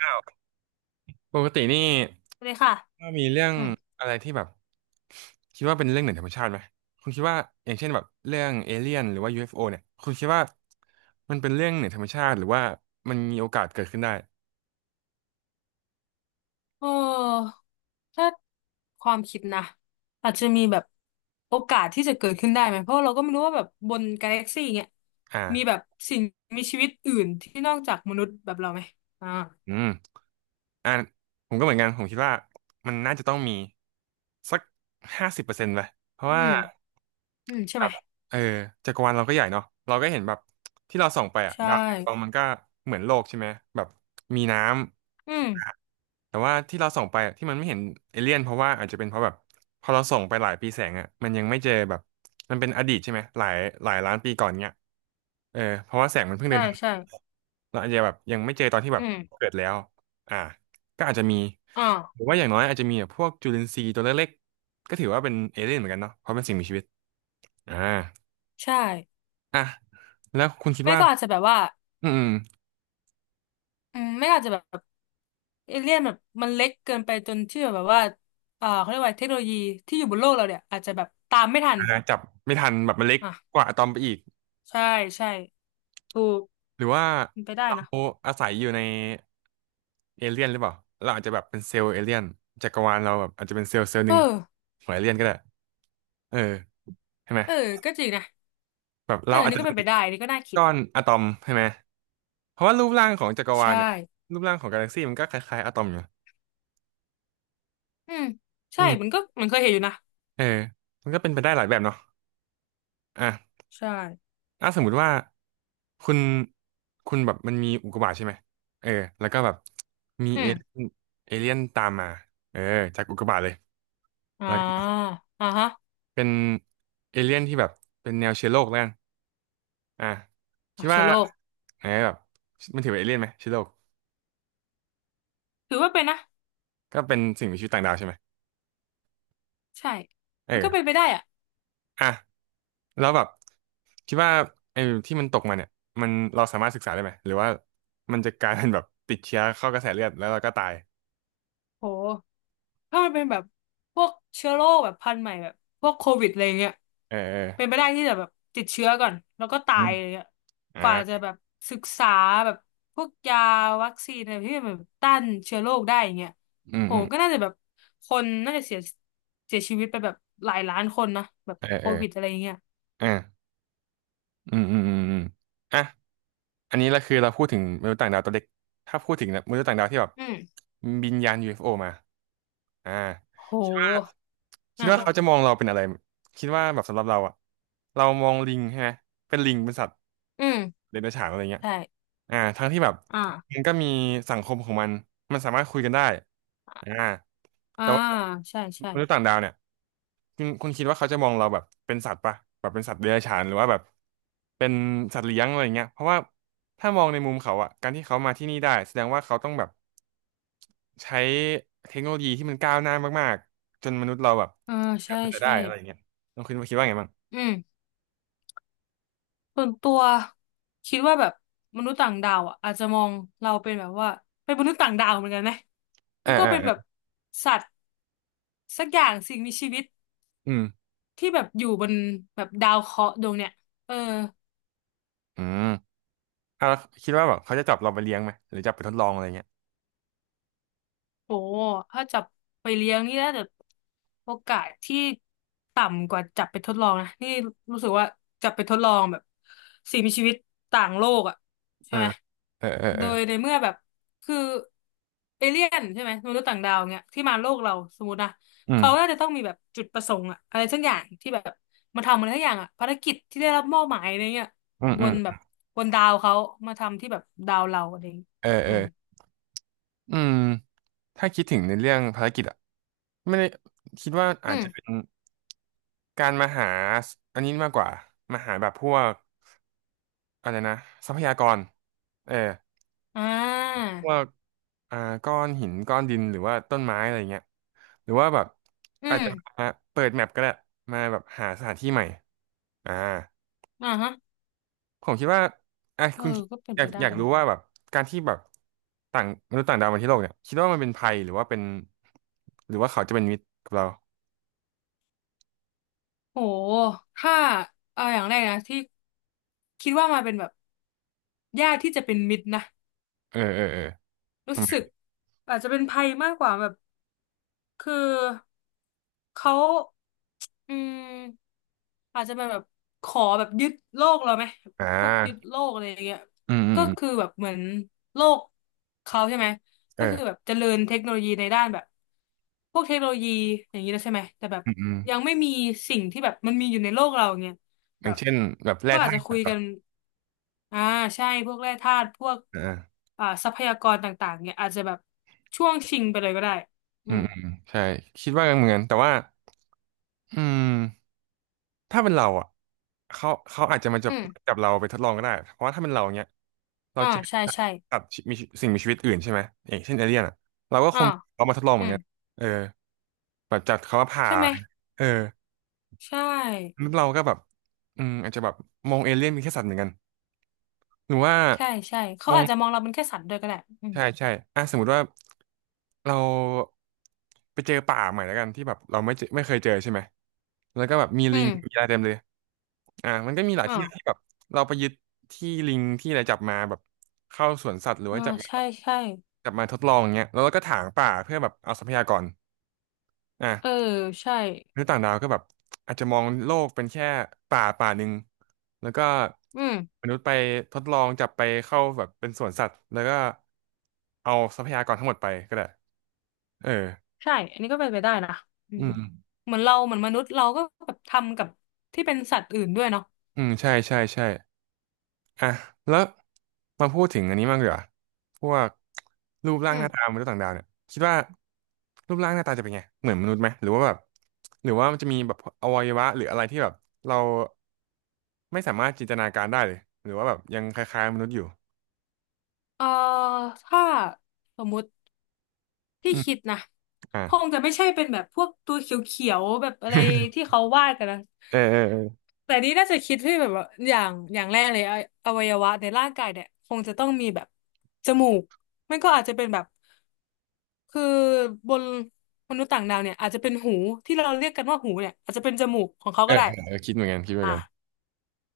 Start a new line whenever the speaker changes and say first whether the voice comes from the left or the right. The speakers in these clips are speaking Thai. right: อ้าวปกตินี่
left: เลยค่ะ
right: ว่ามีเรื่อง
left: อืม
right: อะไรที่แบบคิดว่าเป็นเรื่องเหนือธรรมชาติไหมคุณคิดว่าอย่างเช่นแบบเรื่องเอเลี่ยนหรือว่า u โอเนี่ยคุณคิดว่ามันเป็นเรื่องเหนือธรรมชาติหรือว่ามันมีโอกาสเกิดขึ้นได้
left: เออถ้าความคิดนะอาจจะมีแบบโอกาสที่จะเกิดขึ้นได้ไหมเพราะเราก็ไม่รู้ว่าแบบบนกาแล็กซี่เงี้ย
right: อ่า
left: มีแบบสิ่งมีชีวิตอื่นที่นอกจากมนุษย์แบบเราไหมอ่า
right: อืมอ่าผมก็เหมือนกันผมคิดว่ามันน่าจะต้องมีสัก50%ไปเพราะ
left: อื
right: ว่า
left: มอืมใช่
right: แบ
left: ไหม
right: บเออจักรวาลเราก็ใหญ่เนาะเราก็เห็นแบบที่เราส่องไปอะ
left: ใช่
right: ดาวดวงมันก็เหมือนโลกใช่ไหมแบบมีน้
left: อืม
right: ำ แต่ว่าที่เราส่งไปอะที่มันไม่เห็นเอเลี่ยนเพราะว่าอาจจะเป็นเพราะแบบพอเราส่งไปหลายปีแสงอ่ะมันยังไม่เจอแบบมันเป็นอดีตใช่ไหมหลายล้านปีก่อนเนี้ยเพราะว่าแสงมันเพิ่งเดิ
left: ใช่
right: นทาง
left: ใช่
right: เราอาจจะแบบยังไม่เจอตอนที่แบ
left: อื
right: บ
left: ม
right: เกิดแล้วอ่าก็อาจจะมี
left: อ่า
right: หรือว่าอย่างน้อยอาจจะมีแบบพวกจุลินทรีย์ตัวเล็กๆก็ถือว่าเป็นเอเลี่ยนเหมือนกันเนาะเพราะเป็นสิ่งมีชีวิตอ่า
left: ใช่
right: อ่ะแล้วคุณคิด
left: ไม่
right: ว่า
left: ก็อาจจะแบบว่า
right: อืมอืม
left: อืมไม่ก็อาจจะแบบเอเลี่ยนแบบมันเล็กเกินไปจนที่แบบว่าเขาเรียกว่าเทคโนโลยีที่อยู่บนโลกเราเนี่ยอาจจะแบบตามไม่ทัน
right: อ่าจับไม่ทันแบบมันเล็ก
left: อ่ะ
right: กว่าอะตอมไปอีก
left: ใช่ใช่ถูก
right: หรือว่า
left: เป็นไปได้
right: เรา
left: นะ
right: อาศัยอยู่ในเอเลี่ยนหรือเปล่าเราอาจจะแบบเป็นเซลล์เอเลี่ยนจักรวาลเราแบบอาจจะเป็นเซลล์เซลล์ห
left: เอ
right: นึ่ง
left: อ
right: ของเอเลี่ยนก็ได้เออใช่ไหม
left: เออก็จริงนะ
right: แบบ
left: เออ
right: เราอาจ
left: นี่
right: จะ
left: ก็เป็
right: เป็
left: น
right: น
left: ไปได้นี่ก็น่าคิด
right: ก้อนอะตอมใช่ไหมเพราะว่ารูปร่างของจักรวา
left: ใช่
right: ลเนี่ยรูปร่างของกาแล็กซี่มันก็คล้ายๆอะตอมอยู่
left: อืม
right: อื
left: ใช่
right: ม
left: มันก็มันเคยเห็นอยู่นะ
right: เออมันก็เป็นไปได้หลายแบบเนาะอ่ะ
left: ใช่
right: ถ้าสมมุติว่าคุณคุณแบบมันมีอุกกาบาตใช่ไหมเออแล้วก็แบบมี
left: อื
right: เอเลี่ย
left: ม
right: นตามมาเออจากอุกกาบาตเลย
left: อ่าอ่าฮะ
right: เป็นเอเลี่ยนที่แบบเป็นแนวเชื้อโรคแล้วกันอ่ะคิ
left: อ่า
right: ด
left: เชื้
right: ว่า
left: อโรค
right: ไงแบบมันถือเป็นเอเลี่ยนไหมเชื้อโรค
left: ถือว่าเป็นนะ
right: ก็เป็นสิ่งมีชีวิตต่างดาวใช่ไหม
left: ใช่
right: เอ
left: มัน
right: อ
left: ก็เป็นไปได้อะ
right: อ่ะแล้วแบบคิดว่าไอ้ที่มันตกมาเนี่ยมันเราสามารถศึกษาได้ไหมหรือว่ามันจะกลายเป็นแบบติดเชื้อเข้ากระแสเลือดแล้วเราก็ตาย
left: โหถ้ามันเป็นแบบพวกเชื้อโรคแบบพันธุ์ใหม่แบบพวกโควิดอะไรเงี้ย
right: เออเออ
left: เป็นไปได้ที่จะแบบติดเชื้อก่อนแล้วก็ตา
right: อื
left: ย
right: ม
left: อะไรเงี้ย
right: อ่า
left: กว่าจะแบบศึกษาแบบพวกยาวัคซีนอะไรที่มันแบบต้านเชื้อโรคได้อย่างเงี้ย
right: อืม
left: โห
right: อืม
left: ก็น่าจะแบบคนน่าจะเสียเสียชีวิตไปแบบหลายล้านคนนะแบบ
right: เออ
left: โค
right: เออ
left: วิดอะไรเงี้ย
right: เอออืมอืมอืมอืมอ่ะ อันนี้เราคือเราพูดถึงมนุษย์ต่างดาวตัวเล็กถ้าพูดถึงมนุษย์ต่างดาวที่แบบ
left: อืม
right: บินยาน UFO มาอ่า
left: โ
right: คิดว่า
left: ห
right: คิด
left: อ่า
right: ว่า
left: อ่า
right: เขาจะมองเราเป็นอะไร คิดว่าแบบสำหรับเราอะเรามองลิงใช่ไหมเป็นลิงเป็นสัตว์
left: อืม
right: เดรัจฉานอะไรเงี้ย
left: ใช่
right: ทั้งที่แบบ
left: อ่า
right: มันก็มีสังคมของมันมันสามารถคุยกันได้อ่า
left: อ่า
right: แต่ว่า
left: ใช่ใช่
right: มนุษย์ต่างดาวเนี่ยคุณคิดว่าเขาจะมองเราแบบเป็นสัตว์ปะแบบเป็นสัตว์เดรัจฉานหรือว่าแบบเป็นสัตว์เลี้ยงอะไรเงี้ยเพราะว่าถ้ามองในมุมเขาอะการที่เขามาที่นี่ได้แสดงว่าเขาต้องแบบใช้เทคโนโลยีที่มันก้าวหน้ามากๆจนมนุษย์เราแบบ
left: อ่า
right: หา
left: ใช่
right: เขาจะได้
left: ใช่
right: อะไรเงี้ย น้องคุณคิดว่าไงบ้าง
left: อืม ส่วนตัวคิดว่าแบบมนุษย์ต่างดาวอ่ะอาจจะมองเราเป็นแบบว่าเป็นมนุษย์ต่างดาวเหมือนกันนะ
right: อ่า
left: นี่ก็
right: อ่า
left: เป็นแบบ
right: อ่า
left: สัตว์สักอย่างสิ่งมีชีวิต
right: อืม
left: ที่แบบอยู่บนแบบดาวเคราะห์ดวงเนี้ยเออ
right: อืมแล้วคิดว่าแบบเขาจะจับเราไปเลี้ยงไหมหรือจับไปทดลองอะไรเงี้ย
left: โอ้ถ้าจับไปเลี้ยงนี่น่าจะโอกาสที่ต่ำกว่าจับไปทดลองนะนี่รู้สึกว่าจับไปทดลองแบบสิ่งมีชีวิตต่างโลกอ่ะ
right: เอ
left: ใช่
right: อ
left: ไหม
right: เออเออเอ
left: โด
right: อ
left: ยในเมื่อแบบคือเอเลี่ยนใช่ไหมมนุษย์ต่างดาวเงี้ยที่มาโลกเราสมมตินะ
right: อื
left: เขาน่า
right: ม
left: จะต้องมีแบบจุดประสงค์อะอะไรสักอย่างที่แบบมาทำอะไรสักอย่างอะภารกิจที่ได้รับมอบหมายอะไรเงี้ย
right: อืม
left: บ
right: อืม
left: นแบบบนดาวเขามาทำที่แบบดาวเราอะไรอย่างเงี้ย
right: เออเอ
left: อืม
right: ออืมถ้าคิดถึงในเรื่องภารกิจอะไม่ได้คิดว่า
left: อื
right: อาจ
left: ม
right: จะเป็นการมาหาอันนี้มากกว่า มาหาแบบพวกอะไรนะทรัพยากรเออ
left: อ่
right: พวก
left: า
right: อ่าก้อนหินก้อนดินหรือว่าต้นไม้อะไรเงี้ยหรือว่าแบบ
left: อื
right: อาจ
left: ม
right: จะมาเปิดแมปก็ได้มาแบบหาสถานที่ใหม่อ่า
left: อ่าฮะ
right: ผมคิดว่าอ่ะ
left: เออ
right: คุณ
left: ก็เป็น
right: อยา
left: ไป
right: ก
left: ได้
right: อยากรู้
left: นะ
right: ว่าแบบการที่แบบต่างมนุษย์ต่างดาวมาที่โลกเนี่ยคิดว่ามันเป็นภัยหรือว่าเป็นหรือว่าเขาจะเป็นมิตรกับเรา
left: โหถ้าเอาอย่างแรกนะที่คิดว่ามาเป็นแบบญาติที่จะเป็นมิตรนะ
right: เออเออเออ
left: รู้
right: ทำไม
left: สึกอาจจะเป็นภัยมากกว่าแบบ คือเขาอืมอาจจะเป็นแบบขอแบบยึดโลกเราไหม
right: อ่า
left: พวกยึดโลกอะไรอย่างเงี้ย
right: อืมอืม
left: ก็
right: อืม
left: คือแบบเหมือนโลกเขาใช่ไหม
right: เอ
left: ก็คื
right: อ
left: อแบบเจริญเทคโนโลยีในด้านแบบพวกเทคโนโลยีอย่างนี้แล้วใช่ไหมแต่แบบ
right: อืมอืม
left: ยังไม่มีสิ่งที่แบบมันมีอยู่ในโลกเราอย่างเงี้ย
right: อ
left: แบ
right: ย่าง
left: บ
right: เช่นแบบแร่
left: ก็อาจ
right: ธา
left: จะ
right: ตุ
left: คุ
right: อ่ะ
left: ย
right: อา
left: กันอ่าใช่พวกแร่ธาตุพวกอ่าทรัพยากรต่างๆเนี่ยอาจจะแบบช่วงชิงไปเลยก็ได้อื
right: อื
left: ม
right: มอืมใช่คิดว่าเหมือนกันแต่ว่าอืมถ้าเป็นเราอ่ะเขาอาจจะมาจั
left: อื
right: บ
left: ม
right: จับเราไปทดลองก็ได้เพราะว่าถ้าเป็นเราเนี้ยเรา
left: อ่า
right: จะ
left: ใช่
right: ตัด
left: ใช่
right: ตัดมีสิ่งมีชีวิตอื่นใช่ไหมอย่างเช่นเอเลี่ยนอ่ะเราก็ค
left: อ่า
right: งเอามาทดลองเห
left: อื
right: มือน
left: ม
right: กันเออ แบบจัดเขาว่าผ่า
left: ใช่ไหม
right: เออ
left: ใช่
right: แล้วเราก็แบบอืมอาจจะแบบมองเอเลี่ยนเป็นแค่สัตว์เหมือนกันหรือว่า
left: ใช่ใช่ เขา
right: มอง
left: อาจจะมองเราเป็นแค่สัตว์ด้วยก็ได้อืม
right: ใช่ใช่อ่ะสมมติว่าเราไปเจอป่าใหม่แล้วกันที่แบบเราไม่เจอไม่เคยเจอใช่ไหมแล้วก็แบบมี
left: อื
right: ลิง
left: ม
right: มีอะไรเต็มเลยอ่ะมันก็มีหลายที่ที่
left: อ่า
right: แบบเราไปยึดที่ลิงที่อะไรจับมาแบบเข้าสวนสัตว์หรือ
left: อ่า
right: ว่าจับมา
left: ใช่ ใช่
right: จับมาทดลองอย่างเงี้ยแล้วเราก็ถางป่าเพื่อแบบเอาทรัพยากร
left: เออ
right: อ่ะ
left: ใช่
right: มนุษย์ต่างดาวก็แบบอาจจะมองโลกเป็นแค่ป่าป่าหนึ่งแล้วก็
left: อืม
right: มนุษย์ไปทดลองจับไปเข้าแบบเป็นสวนสัตว์แล้วก็เอาทรัพยากรทั้งหมดไปก็ได้เออ
left: ใช่ อันนี้ก็เป็นไปได้นะอื
right: อื
left: ม
right: ม
left: เหมือนเราเหมือนมนุษย์เราก็แบบทำกับที่เป็นสัตว์อื่นด้วยเนาะ
right: อืมใช่ใช่ใช่ อ่ะแล้วมาพูดถึงอันนี้มากดีกว่าพวกรูปร่า
left: อื
right: งห
left: ม
right: น้าตามนุษย์ต่างดาวเนี่ยคิดว่ารูปร่างหน้าตาจะเป็นไงเหมือนมนุษย์ไหมหรือว่าแบบหรือว่ามันจะมีแบบอวัยวะหรืออะไรที่แบบเราไม่สามารถจินตนาการได้เลยหรือว่าแบบยังคล้ายๆมนุษย์อยู่
left: เอ่อถ้าสมมุติ ที่
right: อืม
left: คิดนะ
right: อ่า
left: คงจะไม่ใช่เป็นแบบพวกตัวเขียวๆแบบอะไร ที่เขาวาดกันนะ
right: เออเออเออ
left: แต่นี่น่าจะคิดที่แบบว่าอย่างอย่างแรกเลยออวัยวะในร่างกายเนี่ยคงจะต้องมีแบบจมูกไม่ก็อาจจะเป็นแบบคือบนมนุษย์ต่างดาวเนี่ยอาจจะเป็นหูที่เราเรียกกันว่าหูเนี่ยอาจจะเป็นจมูกของเขา
right: เออ
left: ก็ได้
right: เออเออคิดเหมือนกันคิดเหมือ
left: อ่ะ
right: นกัน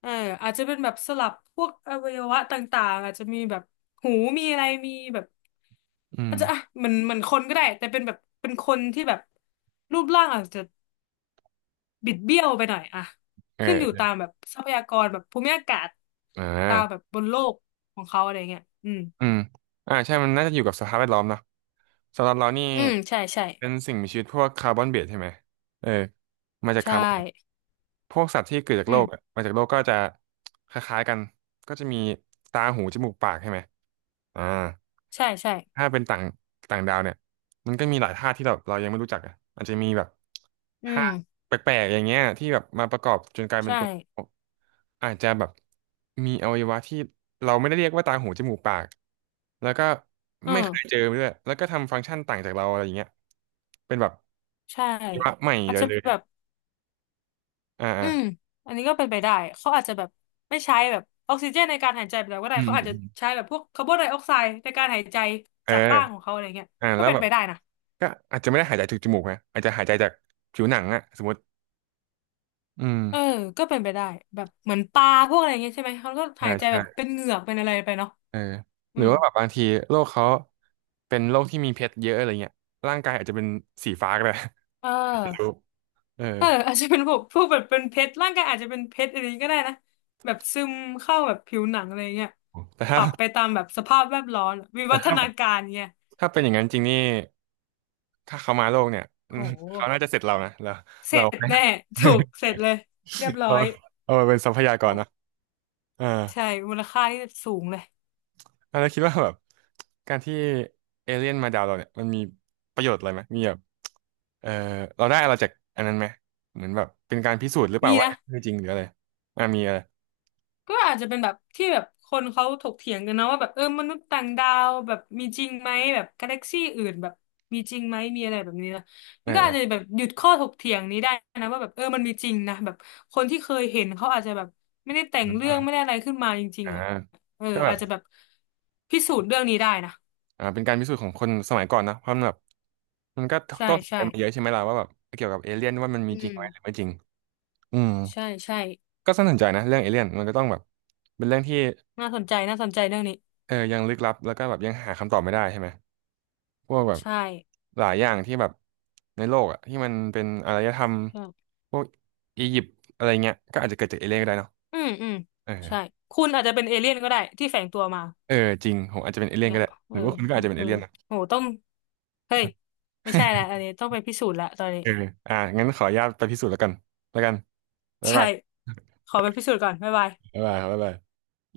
left: เอออาจจะเป็นแบบสลับพวกอวัยวะต่างๆอาจจะมีแบบหูมีอะไรมีแบบ
right: อื
left: อา
right: ม
left: จจะอ่ะเหมือนเหมือนคนก็ได้แต่เป็นแบบเป็นคนที่แบบรูปร่างอาจจะบิดเบี้ยวไปหน่อยอะ
right: เออ
left: ขึ้นอยู่ตามแบบทรัพยากรแบบภูมิอากาศ
right: อ่
left: ตามแบบ
right: า
left: บนโลกของเขาอะไรเงี้ยอืม
right: อืมใช่มันน่าจะอยู่กับสภาพแวดล้อมเนาะสำหรับเรานี่
left: อืมใช่ใช่
right: เป็นสิ่งมีชีวิตพวกคาร์บอนเบสใช่ไหมเออมาจาก
left: ใช่
right: คาร์บอน พวกสัตว์ที่เกิดจาก
left: อื
right: โล
left: ม
right: กอะมาจากโลกก็จะคล้ายๆกันก็จะมีตาหูจมูกปากใช่ไหมอ่า
left: ใช่ใช่
right: ถ้าเป็นต่างต่างดาวเนี่ยมันก็มีหลายธาตุที่เรายังไม่รู้จักอ่ะอาจจะมีแบบ
left: อื
right: ธา
left: ม
right: ตุแปลกๆอย่างเงี้ยที่แบบมาประกอบจนกลายเป็น
left: ใช่
right: ตัวอาจจะแบบมีอวัยวะที่เราไม่ได้เรียกว่าตาหูจมูกปากแล้วก็
left: เอ
right: ไม่
left: อ
right: เคยเจอด้วยแล้วก็ทำฟังก์ชันต่างจากเราอะไรอย่างเงี้ยเป็นแบบ
left: ใช่
right: อวัยวะใหม่
left: อาจ
right: เลย
left: จะ
right: เลย
left: แบบ
right: อ่า
left: อื
right: อ่า
left: มอันนี้ก็เป็นไปได้เขาอาจจะแบบไม่ใช้แบบออกซิเจนในการหายใจไปแล้วก็ได้
right: อื
left: เขาอาจจะ
right: ม
left: ใช้แบบพวกคาร์บอนไดออกไซด์ในการหายใจ
right: เ
left: จากร่างขอ
right: ออ
left: งเขาอะไรเงี้ยก็
right: แล้ว
left: เป็น
right: แบบ
left: ไปได้นะ
right: ก็อาจจะไม่ได้หายใจจากจมูกนะอาจจะหายใจจากผิวหนังอะสมมติอืม
left: เออก็เป็นไปได้แบบเหมือนปลาพวกอะไรเงี้ยใช่ไหมเขาก็
right: ใช่
left: หายใจ
right: ใช่
left: แบบเป็นเหงือกเป็นอะไรไปเนาะ
right: เออห
left: อื
right: รือ
left: ม
right: ว่าแบบบางทีโรคเขาเป็นโรคที่มีเพชรเยอะอะไรเงี้ยร่างกายอาจจะเป็นสีฟ้าก็ได้
left: เออ
right: ไม่รู้เออ
left: เอออาจจะเป็นพวกพวกแบบเป็นเพชรร่างกายอาจจะเป็นเพชรอะไรอย่างนี้ก็ได้นะแบบซึมเข้าแบบผิวหนังอะไรเงี้ย
right: แต่
left: ป
right: ถ้า
left: รับไปตามแบบสภาพแวดล้อมวิ
right: แต่
left: วัฒ
right: ถ้า
left: นาการเงี้ย
right: ถ้าเป็นอย่างนั้นจริงนี่ถ้าเขามาโลกเนี่ย อื
left: โห
right: มเขาน่าจะเสร็จเรานะเรา
left: เสร็
right: เรา
left: จแน่ถูกเสร็จเลยเรียบ ร้อ
right: เรา
left: ย
right: เอามาเป็นทรัพยากร
left: โอ้
right: นะเออ
left: ใช่มูลค่าที่สูงเลย
right: อ่ะแล้วคิดว่าแบบการที่เอเลี่ยนมาดาวเราเนี่ยมันมีประโยชน์อะไรไหมมีแบบเออเราได้อะไรจากอันนั้นไหมเหมือนแบบเป็นการพิสูจน์หรือเปล่า
left: มี
right: ว่า
left: นะ
right: คือจริงหรืออะไรอ่ะมีอะไร
left: ก็อาจจะเป็นแบบที่แบบคนเขาถกเถียงกันนะว่าแบบเออมนุษย์ต่างดาวแบบมีจริงไหมแบบกาแล็กซี่อื่นแบบมีจริงไหมมีอะไรแบบนี้นะ
right: เอ
left: มั
right: อ
left: นก็
right: เอ
left: อา
right: อ
left: จจะแบบหยุดข้อถกเถียงนี้ได้นะว่าแบบเออมันมีจริงนะแบบคนที่เคยเห็นเขาอาจจะแบบไม่ได้แต่งเรื่องไม่ได้อะไรขึ้นมาจริง
right: อ่า
left: ๆอ่ะ
right: ก็แบ
left: อา
right: บ
left: จจะแบบพิสูจน์เรื่องนี้ได้นะ
right: เป็นการพิสูจน์ของคนสมัยก่อนนะเพราะมันแบบมันก็
left: ใช่
right: ต้อง
left: ใช่
right: กันมาเยอะใช่ไหมล่ะว่าแบบเกี่ยวกับเอเลี่ยนว่ามันมี
left: อื
right: จริง
left: ม
right: ไหมหรือไม่จริงอืม
left: ใช่ใช่
right: ก็สนใจนะเรื่องเอเลี่ยนมันก็ต้องแบบเป็นเรื่องที่
left: น่าสนใจน่าสนใจเรื่องนี้
right: เออยังลึกลับแล้วก็แบบยังหาคำตอบไม่ได้ใช่ไหม พวกแบบ
left: ใช่
right: หลายอย่างที่แบบในโลกอะที่มันเป็นอารยธรรม
left: ใช่
right: พวกอียิปต์อะไรเงี้ยก็อาจจะเกิดจากเอเลี่ยนก็ได้เนาะ
left: อืมอืม
right: เออ
left: ใช่คุณอาจจะเป็นเอเลี่ยนก็ได้ที่แฝงตัวมา
right: เออจริงผมอาจจะเป็นเอเลี่ยน
left: เนี่
right: ก็
left: ย
right: ได้ห
left: เอ
right: รื
left: อ
right: อว่าคุณก็อาจจะเป็น
left: เอ
right: เอ
left: อ
right: เลี่ยนนะ
left: โหต้องเฮ้ย ไม่ใช่ละอันนี้ต้องไปพิสูจน์ละตอนนี้
right: เอออ่ะงั้นขออนุญาตไปพิสูจน์แล้วกันแล้วกัน บ๊าย
left: ใช่
right: บาย
left: ขอไปพิสูจน์ก่อนบ๊ายบาย
right: บ๊ายบายครับบ๊ายบาย